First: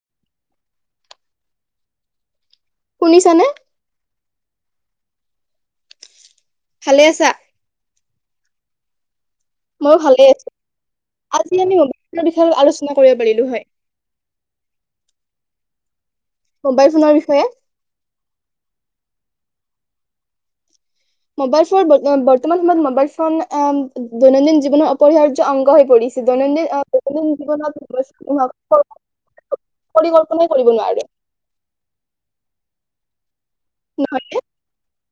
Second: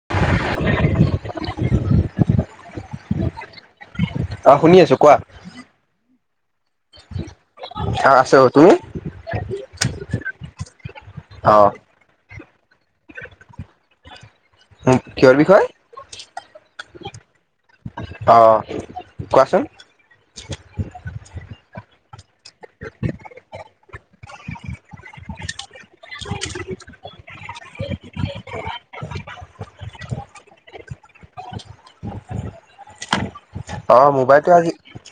[unintelligible] শুনিছানে আহ শুনি আছো কোৱা ভালে আছা অ আছো তুমি মই ভালে আছো। অ আজি আনিব বিস্কুট নাই সেইটো আলোচনা কৰিব পাৰিলো হয়। উম কিহৰ মোবাইল ফোনৰ বিষয়ে? বিষয়ে। অঅঅ কোৱাচোন টিনিনুনি ছিট্ মবাইল ফন [unintelligible] বৰ্তমান সময়ত মোবাইল অম ফোন দৈনন্দিন জীৱনৰ অপৰিহাৰ্য অংগ হৈ পৰিছে দৈনন্দিন- -দৈনন্দিন জীৱনত [unintelligible] পৰিকল্পনাই কৰিব নোৱাৰে। [unintelligible] অহ, নহয়, মোবাইলটো আজি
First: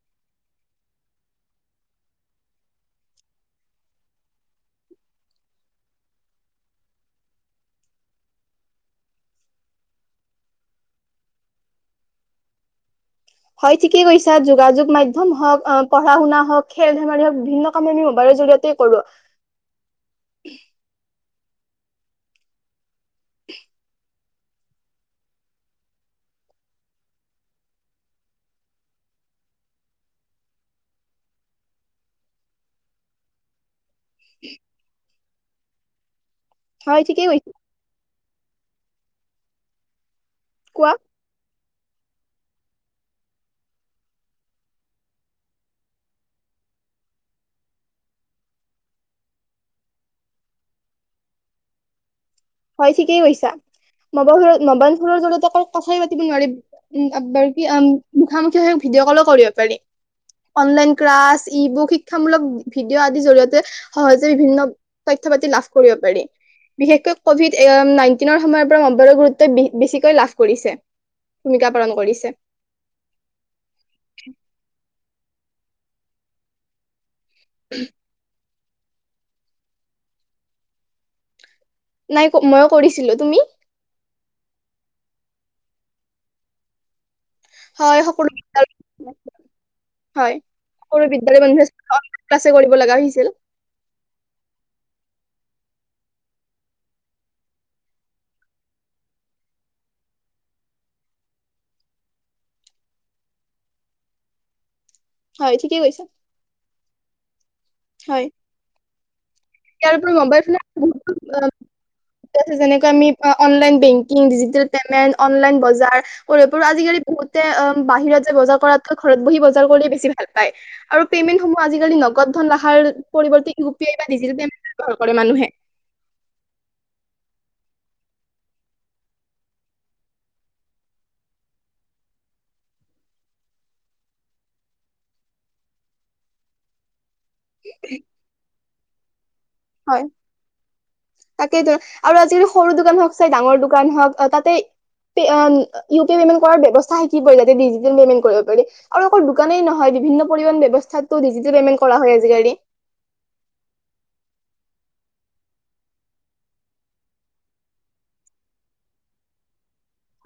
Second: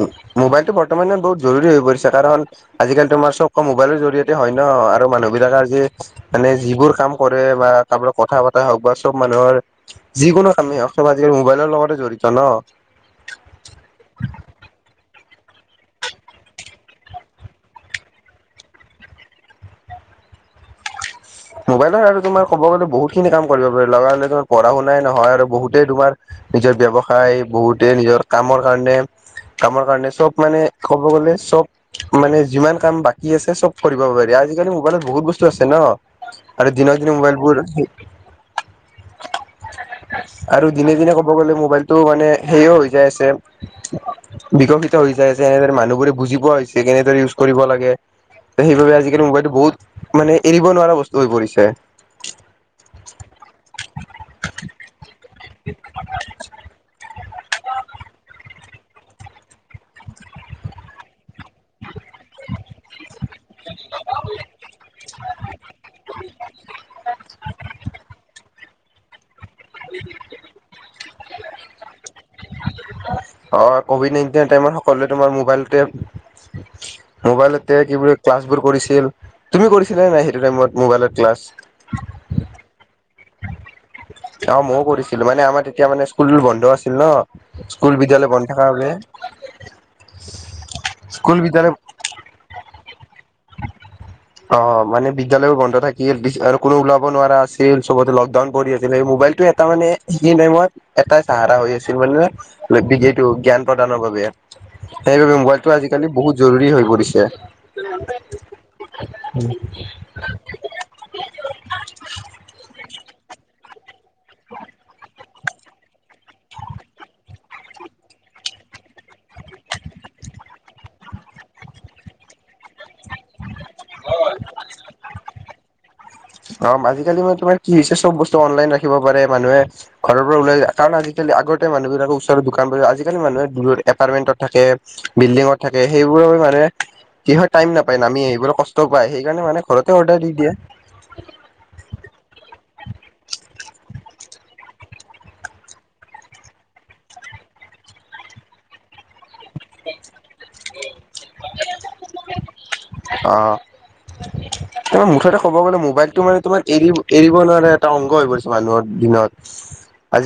উম, মোবাইল টো বৰ্তমানে বহুত জৰুৰী হৈ গৈছে। কাৰণ আজিকালি তোমাৰ চব কাম মোবাইলৰ জৰিয়তে হয় ন আৰু মানুহ বিলাকে আজি মানে যিবোৰ কাম কৰে বা কাৰোবাক কথা পতা হওক বা চব মানুহৰ যিকোনো কামেই হওক চব আজিকালি মোবাইলৰ লগতে জড়িত নহ। হয় ঠিকেই কৈছা যোগাযোগ মাধ্যম হওক পঢ়া শুনা হওক খেল ধেমালি হওক বিভিন্ন কাম আমি মোবাইলৰ জৰিয়তে কৰো। মোবাইলো হয় আৰু তোমাৰ কব গলে বহুত খিনি কাম কৰিব পাৰি লগা হলে চব পঢ়া শুনাই নহয় আৰু বহুতে তোমাৰ নিজৰ ব্যৱসায় বহুতে নিজৰ কামৰ কাৰণে- কামৰ কাৰণে চব মানে কব গলে চব মানে যিমান কাম বাকী আছে চব কৰিব পাৰি আজিকালি মোবাইলত বহুত বস্তু আছে ন। আৰু দিনক হয় দিনে ঠিকেই কৈছা। মোবাইলবোৰ [inaudible] আৰু কোৱা? দিনে- দিনে কব গলে মোবাইল টো মানে সেও হৈ যাই আছে বিকশিত হৈ যাই আছে এনেৰে মানুহ বোৰে বুজি পোৱা হৈছে কেনেদৰে ইউজ কৰিব লাগে সেইবাবে আজিকালি মোবাইলটো বহুত মানে এৰি ৰিব নোৱাৰা বস্তু হৈ পৰিছে। হয় ঠিকেই কৈছা [unintelligible] জৰিয়তে [unintelligible] কথাই পাতিব নোৱাৰিম [unintelligible] মুখামুখি হে ভিডিঅ কলো কৰিব পাৰি অনলাইন ক্লাছ ই বুক শিক্ষামূলক ভিডিঅ আদিৰ জৰিয়তে সহজে বিভিন্ন তথ্য পাতি লাভ কৰিব পাৰি বিশেষকৈ কভিড নাইনটিনৰ সময়ত পৰা মোবাইলৰ গুৰুত ত্বই বেছিকৈ লাভ কৰিছে ভূমিকা পালন কৰিছে। অহ, কভিড নাইনটিনৰ টাইমত সক সকলোৱে তোমাৰ মোবাইলতে মোবাইলতে কি বুলি ক্লাছ বোৰ কৰিছিল তুমি কৰিছিলা নে নাই সেইটো টাইমত মোবাইলত ক্লাছ? নাই মইয়ো কৰিছিলো। তুমি? অহ, ময়ো কৰিছিলো মানে আমাৰ তেতিয়া মানে স্কুল বন্ধ আছিল ন। স্কুল হয় সকলো বন্ধ থকা বিদ্যালয় বাবে [unintelligible] হয় সকলো স্কুল বিদ্যালয় মানুহে অনলাইন ক্লাছে কৰিব লগা হৈছে। [inaudible] অহ, মানে বিদ্যালয়ও বন্ধ থাকিল বিচ কোনো ওলাব নোৱাৰা আছিল চবতে লকডাউন পৰি আছিল সেই মোবাইলটো এটা মানে সেইখিনি টাইমত এটাই চাহাৰা হৈ আছিল মানে [unintelligible] জ্ঞান প্ৰদানৰ বাবে। সেইবাবে হয় মোবাইলটো ঠিকেই কৈছা। আজিকালি বহুত জৰুৰী হৈ পৰিছে। দে [inaudible] ইায়াৰ ওপৰিও ম'বাইল [unintelligible] যেনেকৈ আমি online bank digital payment, online বজাৰ, এইবোৰো আজিকালি বহুতে, অ', বাহিৰত‌ বজাৰ কৰাতকৈ ঘৰত বহি বজাৰ কৰিয়ে বেছি ভাল পায়, আৰু পেমেন্ট আজিকালি নগদ লাখাৰ পৰিৱৰ্তে ইউ পি আই বা দিজিতেলে ব্যৱহাৰ কৰে মানুহে। অ' আজিকালি মানে তোমাৰ কি হৈছে, চব বস্তু অনলাইন ৰাখিব পাৰে মানুহে, ঘৰৰ পৰা ওলাই যায়, কাৰণ আজিকালি আগতে মানুহবিলাকৰ ওচৰৰ দোকান, আজিকালি মানুহে দূৰৰ এপাৰ্টমেন্টত থাকে, বিল্ডিঙত থাকে, সেইবোৰৰ মানুহে কি হয় টাইম নাপায়, নামি এইবোৰো কষ্ট পায়, সেই সেইকাৰণে মানে, ঘৰতে অৰ্ডাৰ দি দিয়ে। তাকেইটো, আৰু আজিকালি সৰু দোকান হওক চাই ডাঙৰ দোকান হ'ক, তাতে ইউ পি পেমেন্ট কৰাৰ ব্যৱস্থা হৈ পৰিলে তাতে ডিজিতেল পেমেন্ট কৰিব পাৰি। আৰু অকল দোকানেই নহয়, বিভিন্ন পৰিবহণ ব্যৱস্থাতো ডিজিটেল পেমেণ্ট কৰা হয়, আজিকালি। অ' তোমাৰ মুঠতে ক'ব গ'লে, মোবাইলটো মানে তোমাৰ, এৰি, এৰিব নোৱাৰা এটা অংশ হৈ পৰিছে, মানুহৰ দিনত।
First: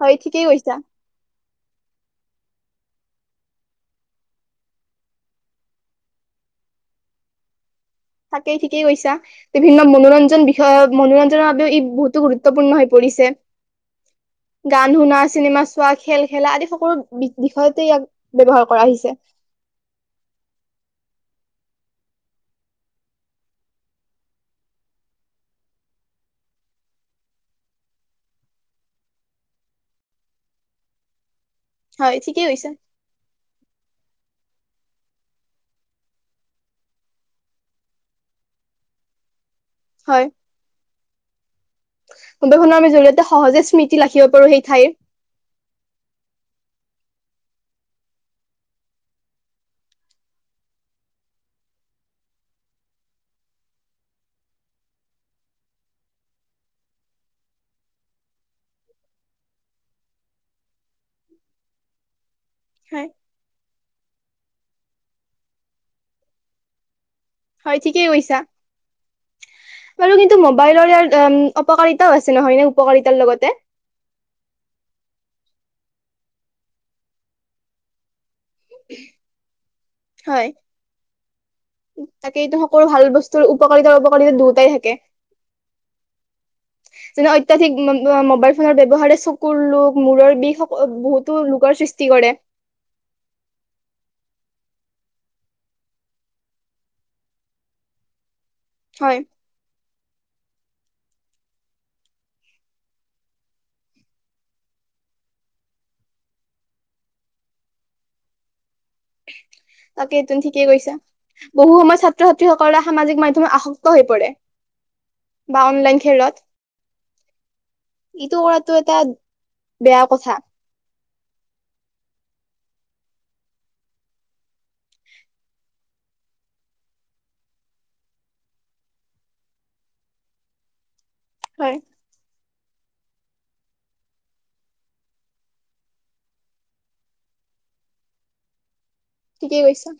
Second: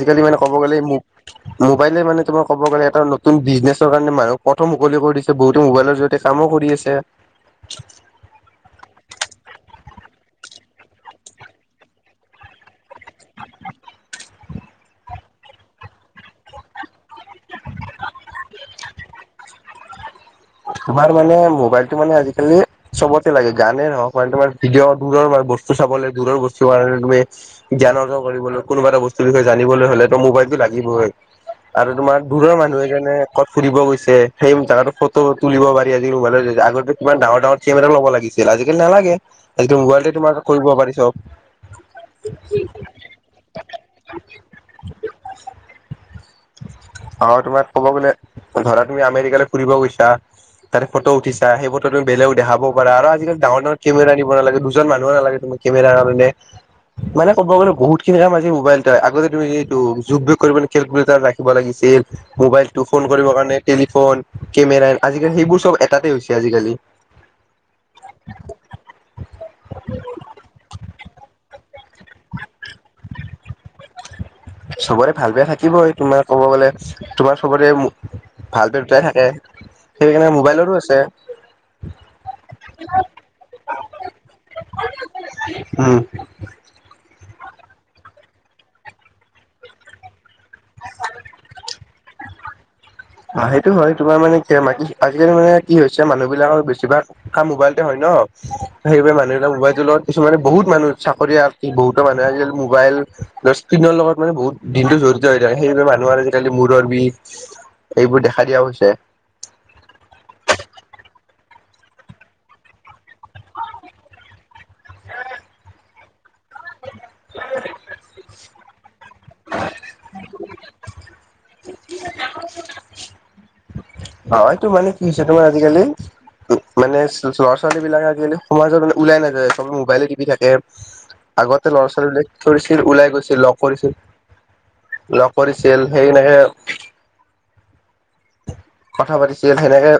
হয়, মানে ঠিকেই ক'ব কৈছা। গ'লে, মোবাইলে মানে তোমাক ক'ব গ'লে এটা নতুন বিজনেছৰ কাৰণে মানুহক পথো মুকলি কৰি দিছে, বহুতে মোবাইলৰ জৰিয়তে কামো কৰি আছে। [unintelligible] তাকেই ঠিকেই কৈছা, বিভিন্ন মনোৰঞ্জন বিষয়ত, মনোৰঞ্জনৰ বাবেও ই বহুতো গুৰুত্বপূৰ্ণ হৈ পৰিছে। গান শুনা, চিনেমা চোৱা, খেল খেলা আদি সকলো বিষয়তে ইয়াক ব্যৱহাৰ কৰা হৈছে। তোমাৰ মানে, মোবাইলতটো মানে, আজিকালি, চবতে লাগে, গানেই নহক মানে তোমাৰ ভিডিঅ', দূৰৰ বস্তু চাবলৈ, দূৰৰ বস্তু কাৰণে তুমি, জ্ঞান অৰ্জন কৰিবলৈ, কোনোবা এটা বস্তুৰ বিষয়ে জানিবলৈ হ'লে তো মোবাইলতটো লাগিবই। আৰু হয় তোমাৰ ঠিকেই দূৰৰ কৈছা মানুহে যেনে, কবাত ফুৰিব গৈছে সেই জেগাটো ফট টো তুলিব পাৰি, আজি কালি মোবাইলৰ, আগতেতো কিমান ডাঙৰ ডাঙৰ কেমেৰা ল'ব লাগিছিল, আজিকালি নালাগে। আজিতো মোবাইলতে হয় তোমাৰ কৰিব পাৰি চব। মোবাইলখনৰ আমি জৰিয়তে সহজে স্মৃতি ৰাখিব পাৰো সেই ঠাইৰ আৰু তোমাৰ ক'ব গলে ধৰা তুমি আমেৰিকালৈ ফুৰিব গৈছা তাতে ফটো উঠিছা, সেই ফটো তুমি বেলেগক দেখাব পাৰা, আৰু আজিকাল ডাঙৰ ডাঙৰ কেমেৰা নিব নালাগে, দুজন মানুহ নালাগে। তোমা কেমেৰাৰে মানে, ক'ব গলে বহুত খিনি কাম আজি মোবাইলত হয়। আগতে তুমি এইটো যুগ বিয়োগ কৰিবলৈ ব লাগিছিল, মোবাইলতটো ফোন হয় কৰিবৰ কাৰণে টেলিফোন, কেমেৰা, আজিকালি সেইবোৰ চব এটাতে হৈছে আজিকালি। হয় ঠিকেই কৈছা। বাৰু কিন্ত ম'বাইল অপকাৰিতাও আছে নহয় নে, উপকাৰিতাৰ লগতে চবৰে ভাল বেয়া থাকিবই তোমাৰ ক'ব গ'লে তোমাৰ চবতে ভাল বেয়া দুয়োটায়ে থাকে। সেইকাৰণে হয় মোবাইলৰো আছে তাকে, এইটো সকলো ভাল বস্তুৰ উপকাৰিতাৰ অপকাৰিতা দুয়োটাই থাকে। উম যেনে অত্যাধিক মোবাইল ফোনৰ ব্যৱহাৰে চকুৰ আৰু মূৰৰ বিষ বহুতো লোকৰ সৃষ্টি কৰে। অ সেইটো হয়, তোমাৰ মানে আজিকালি মানে কি হৈছে মানুহ বিলাকৰ বেছিভাগ কাম মোবাইলতে হয় ন। সেইবাবে হয় মানুহবিলাক মোবাইলটোৰ লগত কিছুমানে বহুত মানুহ চাকৰি আ বহুতো মানুহে আজিকালি মোবাইল, বা স্কিনৰ লগত মানে বহুত দিনত জড়িত হৈ থাকে। সেইবাবে মানুহৰ আজিকালি মূৰৰ বিষ এইবোৰ দেখা দিয়া হৈছে। তাকে এইটো ঠিকেই কৈছা, বহু সময়ত ছাত্ৰ-ছাত্ৰীসকলৰ সামাজিক মাধ্যমত আসক্ত হৈ পৰে। বা অনলাইন খেলত [unintelligible] ইটো কৰাটো এটা বেয়া কথা। [unintelligible] অ' এইটো মানে কি হৈছে, তোমাৰ আজিকালি, উ-মানে ল'ৰা-ছোৱালীবিলাকে আজিকালি সমাজত মানে ওলাই নাযায়, সবে মোবাইলে টিপি থাকে। আগতে হয় ল'ৰা-ছোৱালীবিলাকে ফুৰিছিল, ওলাই গৈছিল, লগ কৰিছিল। লগ কৰিছিল, সেই এনেকে কথা পাতিছিল, ঠিকেই কৈছা সেনেকে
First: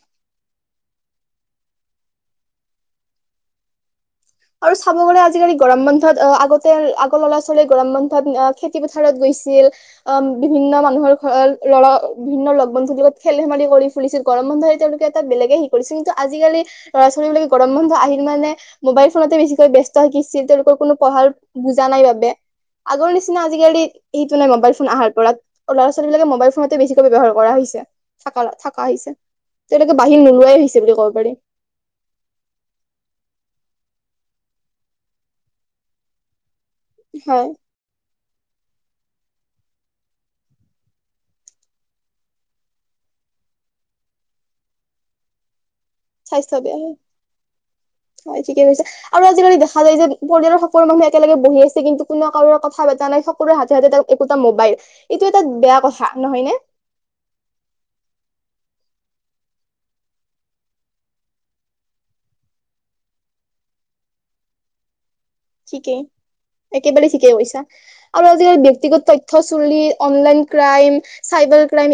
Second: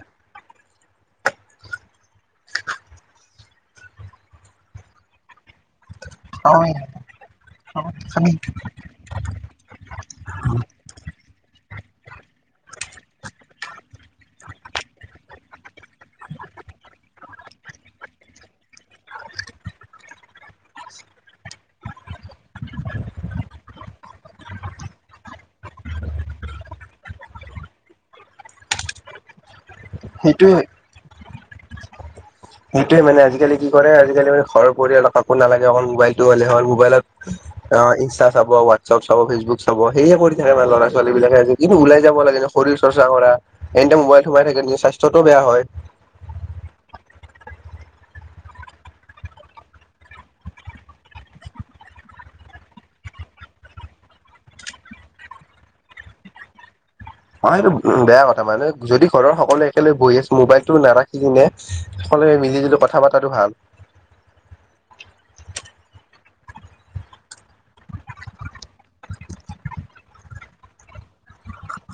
আৰু চাব গ'লে আজি আজিকালি গৰম বন্ধত আহ, আগতে আগৰ ল'ৰা-ছোৱালীয়ে গৰম বন্ধত আ খেতি পথাৰত গৈছিল। অ' বিভিন্ন মানুহৰ ঘৰৰ [unintelligible] বিভিন্ন লগ বন্ধুৰ লগত খেল-ধেমালি কৰিছিল। খুলিছিল। গৰম বন্ধ এতিয়ালৈকে [unintelligible] বেলেগে হেৰি কৰিছিল। কিন্তু আজিকালি, ল'ৰা-ছোৱালীবিলাকে গৰম বন্ধ আহিল মানে, মোবাইল তে বেছিকৈ ব্যস্ত হয় [unintelligible] কোনো পঢ়াৰ বোজা নাই বাবে আগৰ নিচিনা আজিকালি এইটো নাই, মোবাইল ফোন আহাৰ পৰাত ল'ৰা-ছোৱালীবিলাকে মোবাইল ফোনতে বেছিকৈ ব্যৱহাৰ কৰা হৈছে, থ-থাকা হৈছে। তেওঁলোকে বাহিৰ সেইটোয়ে নোলোৱাই হৈছে বুলি ক'ব পাৰি। সেইটোৱে মানে, আজিকালি কি কৰে! আজিকালি মানে ঘৰৰ পৰিয়ালক কাকো নালাগে অকল মোবাইলটো হ'লে হ'ল। লত হয় অ ইনষ্টা চাব, [unintelligible] ব চাব, ফেচবুক চাব, সেয়ে কৰি থাকে মানে ল'ৰা-ছোৱালীবিলাকে। [unintelligible] ওলাই যাব লাগে শৰীৰ চৰ্চা কৰা, এনিটাইম মোবাইলত সোমাই থাকিলে স্বাস্থ্যটোও বেয়া হয়। স্বাস্থ্য বেয়া হয়। হয় ঠিকে কৈছা, আৰু আজিকালি দেখা যায় যে পৰিয়ালৰ সকলো মানুহ একেলগে বহি আছে, কিন্তু কোনো কাৰোৰে কথা পতা নাই। সকলোৰে হাতে-হাতে একোটা মোবাইল, এইটো এটা বেয়া কথা নহয় নে? অ' সেইটো বেয়া কথা। মানে, যদি ঘৰৰ সকলোৱে একেলেগে বহি আছে, মোবাইলটো নাৰাখি কিনে সকলোৱে মিলিজুলি কথা পাতাতো ভাল। ঠিকেই। একেবাৰে ঠিকেই কৈছা। আৰু আজিকালি ব্যক্তিগত তথ্য [unintelligible] অনলাইন ক্ৰাইম, চাইবাৰ ক্ৰাইম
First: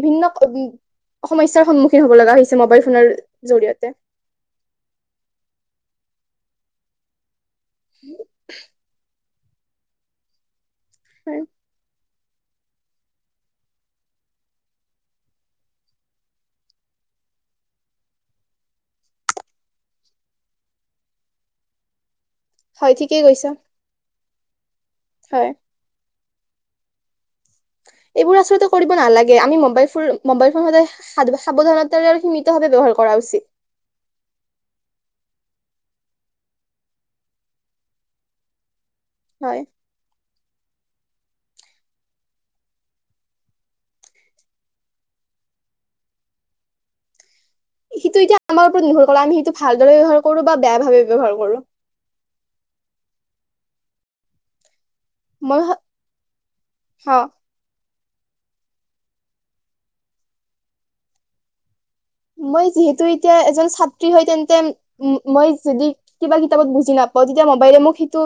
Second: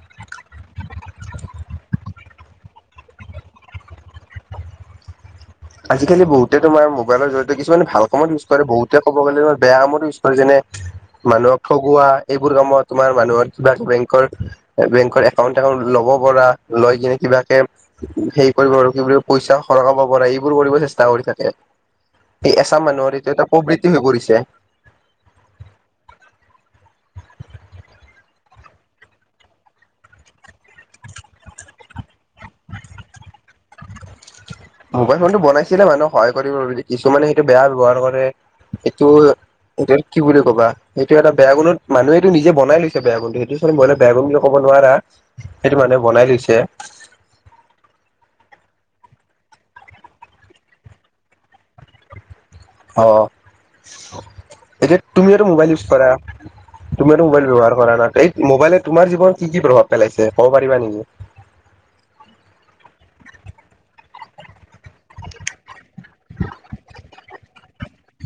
বিভিন্ন উ-সমস্যাৰ সন্মুখীন হ'ব লগা হৈছে, মোবাইলফোনৰ জৰিয়তে। আজিকালি বহুতে তোমাৰ মোবাইলৰ জৰিয়তে কিছুমানে ভাল কামত ইউজ কৰে, বহুতে ক'ব গ'লে বেয়া [unintelligible] ইউজ কৰে, যেনে মানুহক ঠগুৱা এইবোৰ কামত তোমাৰ মানুহৰ কিবা বেংকৰ, বেংকৰ একাউন্ট [unintelligible] ল'ব পৰা। লৈ কিনে কিবাকে হেৰি কৰিব প বুলি পইচা সৰকাব পৰা। কৰিব চেষ্টা কৰি থাকে। এই এচাম হয় মানুহৰ ঠিকেই এইটো এটা কৈছা প্ৰবৃত্তি হৈ পৰিছে। হয়। এইবোৰ আচলতে কৰিব নালাগে, আমি মোবাইল ফোন, মোবাইল ফোন সদায় সাৱধানতাৰে আৰু সীমিতভাৱে ব্যৱহাৰ কৰা উচিত। মোবাইল ফোনটো বনাইছিলে মানুহক সহায় কৰিব বুলি, কিছুমানে সেইটো বেয়া ব্যৱহাৰ কৰে। হয় এইটো দেকিিব [unintelligible] কবা সেইটো এটা বেয়া গুণত মানুহে এইটো নিজে বনাই লৈছে বেয়া গুণটো সেইটো চালে বেয়া গুণ বুলি ক'ব নোৱাৰা, সেইটো মানুহে বনাই লৈছে। সিটো এতিয়া আমাৰ ওপৰত নোহৰ আমি সেইটো ভালদৰে ব্য্ৱহাৰ কৰো বা বেয়া ভাবেে ব্যৱহাৰ কৰো। অ, এ। তুমি আৰু মই মোবাইল ইউজ কৰা, তুমি হা আৰু মোবাইল ব্যৱহাৰ কৰা না। এই মোবাইলে তোমাৰ জীৱন কি কি প্ৰভাৱ পেলাইছে ক'ব পাৰিবা নেকি? মই যিহেতু এতিয়া এজন ছাত্ৰী হয়, তেন্তে মই যদি কিবা কিতাপত বুজি নাপাওঁ তেতিয়া মোবাইলে মোক সেইটো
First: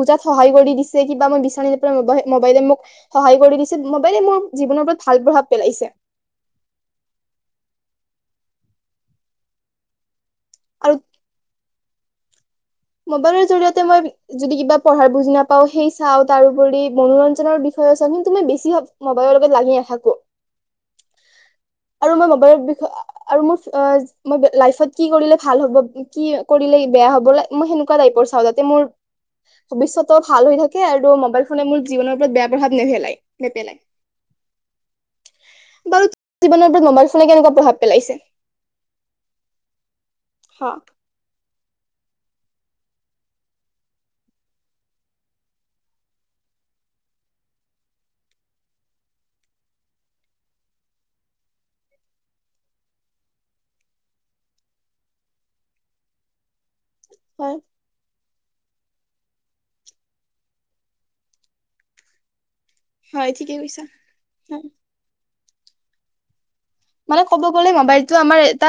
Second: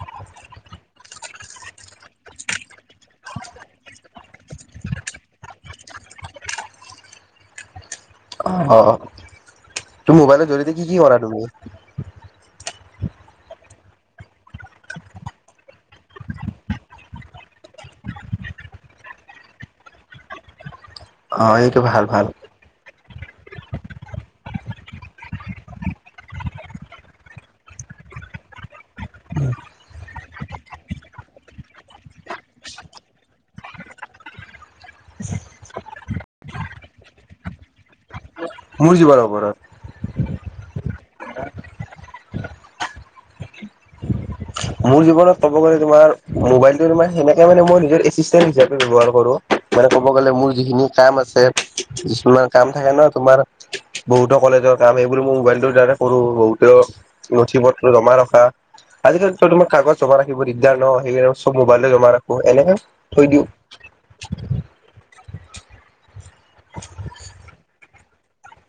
বুজাত সহায় কৰি দিছে কিবা মই বিচাৰি নাপেলাই মোবাইলে মোক। সহায় কৰি দিছে, মোবাইলে মোৰ। জীৱনৰ ওপৰত ভাল প্ৰভাৱ পেলাইছে। অ অ, তোৰ মোবাইলত, জদিতে কি আৰু কি কৰা [unintelligible] মোবাইলৰ জৰিয়তে মই যদি কিবা পঢ়াৰ বুজ নাপাওঁ সেই চাওঁ তাৰোপৰি মনোৰঞ্জনৰ বিষয়ে চাওঁ কিন্তু মই বেছি মবাইলৰ লগত লাগি নাথাকো। অ এইটো ভাল আৰু, ভাল। মই মবাইলৰ বিষয়ে আৰু মোৰ মই লাইফত। কি কৰিলে ভাল হ'ব, কি কৰিলে বেয়া হ'ব ল। [inaudible] মোৰ যিবাৰ খবৰৰত। [unintelligible] অহ। মোৰ জীৱনত ক'ব গলে তোমাৰ মোবাইল সেনেকে মানে মই নিজৰ এচিষ্টেণ্ট হিচাপে ব্যৱহাৰ কৰো, মানে কব গলে মোৰ যিখিনি কাম আছে যিছুমান কাম থাকে ন, তোমাৰ বহুতো কলেজৰ কাম সেইবোৰ মই মোবাইলটোৰ দাৰ কৰো বুত। হয় নথি পত্ৰ জমা ৰখা। আজি কালি । তোমাৰ, কাগজ জমা ৰাখিব দিগদাৰ ন সেই চব মোবাইলে জমা ৰাখো এনেহে। হয় ঠিকে কৈছা। মানে ক'ব গ'লে মোবাইল। টো আমাৰ এটা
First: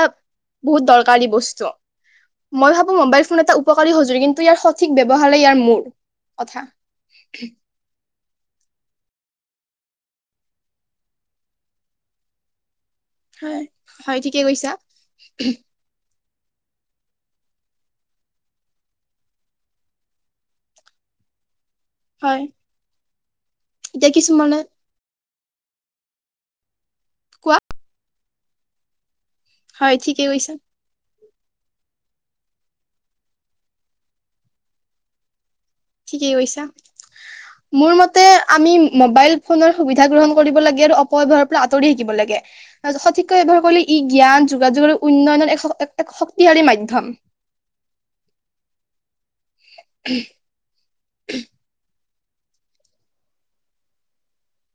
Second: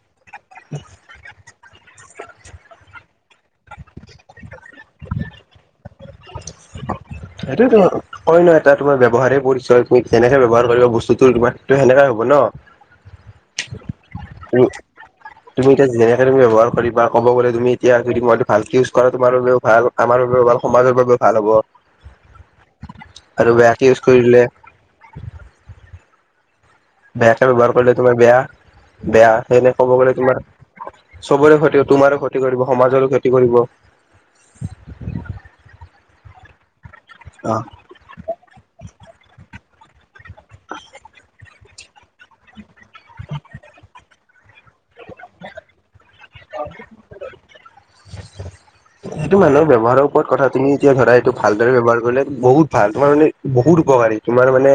বহুত দৰকাৰী বস্তু। মই ভাবোঁ মোবাইল ফোন এটা উপকাৰী সঁজৰি কিন্তু ইয়াৰ সঠিক ব্যৱহাৰেই ইয়াৰ মূৰ কথা। সেইটোয়তো। হয়ই ন, এটা তোমাৰ ব্যৱহাৰেই পৰিছয় তুমি যেনেকে ব্যৱহাৰ কৰিব বস্তুতো তোমাৰটো সেনেকাই হ'ব ন। হয়। হয় ঠিকে তুমি কৈছা। তুমি এতিয়া তুমি, যেনেকে ব্যয়হাৰ কৰিবা ক'ব গ'লে তুমি এতিয়া যদি মই ভালকৈ ইউজ কৰা তোমাৰ বাবেও ভাল, আমাৰ বাবেও ভাল সমাজৰ বাবেও ভাল হ'ব। হয়। আৰু বেয়াকে ইউজ এতিয়া কৰিলে। কিছুমানে বেয়াকে কোৱা ব্যৱহাৰ কৰিলে তোমাৰ বেয়া। বেয়া। সেইনেকে ক'ব হয় গ'লে ঠিকে তোমাৰ। কৈছা চবৰে ক্ষতি- তোমাৰো ক্ষতি কৰিব, সমাজৰো ক্ষতি কৰিব। ঠিকেই কৈছা। অ মোৰ মতে আমি মোবাইল ফোনৰ সুবি ধা গ্ৰহণ কৰিব লাগে আৰু অপব্যৱহাৰৰ পৰা আ তৰি থাকিব লাগ গে। সঠিককৈ ব্যৱহাৰ কৰিলে ই জ্ঞান যোগাযোগৰ উন্নয়নৰ এক স- এ এক শক্তিশালী মাধ্যম। সেইটো মানুহৰ ব্যৱহাৰৰ ওপৰত কথা । তুমি এতিয়া ধৰা এইটো ভালদৰে ব্যৱহাৰ কৰিলে বহুত ভাল। তোমাৰ মানে বহুত উপকাৰী। তোমাৰ মানে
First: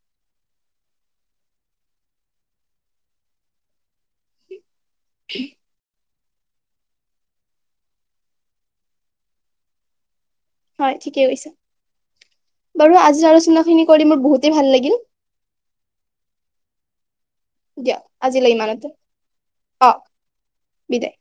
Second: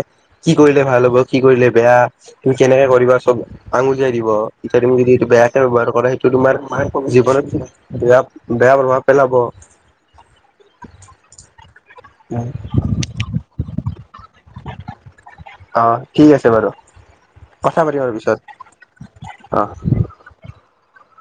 কি কৰিলে ভাল হ'ব, কি কৰিলে বেয়া, তুমি কেনেকে কৰিবা, চব আঙুলিয়াই দিব। এতিয়া তুমি যদি এইটো বেয়াকে ব্যহাৰ কৰা তো তোমাৰ জীৱনত বেয়া- বেয়া প্ৰভাৱ পেলাব। হয়, ঠিকেই কৈছা। বাৰু আজিৰ আলোচনাখিনি কৰি মোৰ বহুতে ভাল লাগিল। অ' ঠিক আছে বাৰু। কথা দিয়া পাতিবা পিছত আজিলৈ ইমানতে । অ'। বিদায়।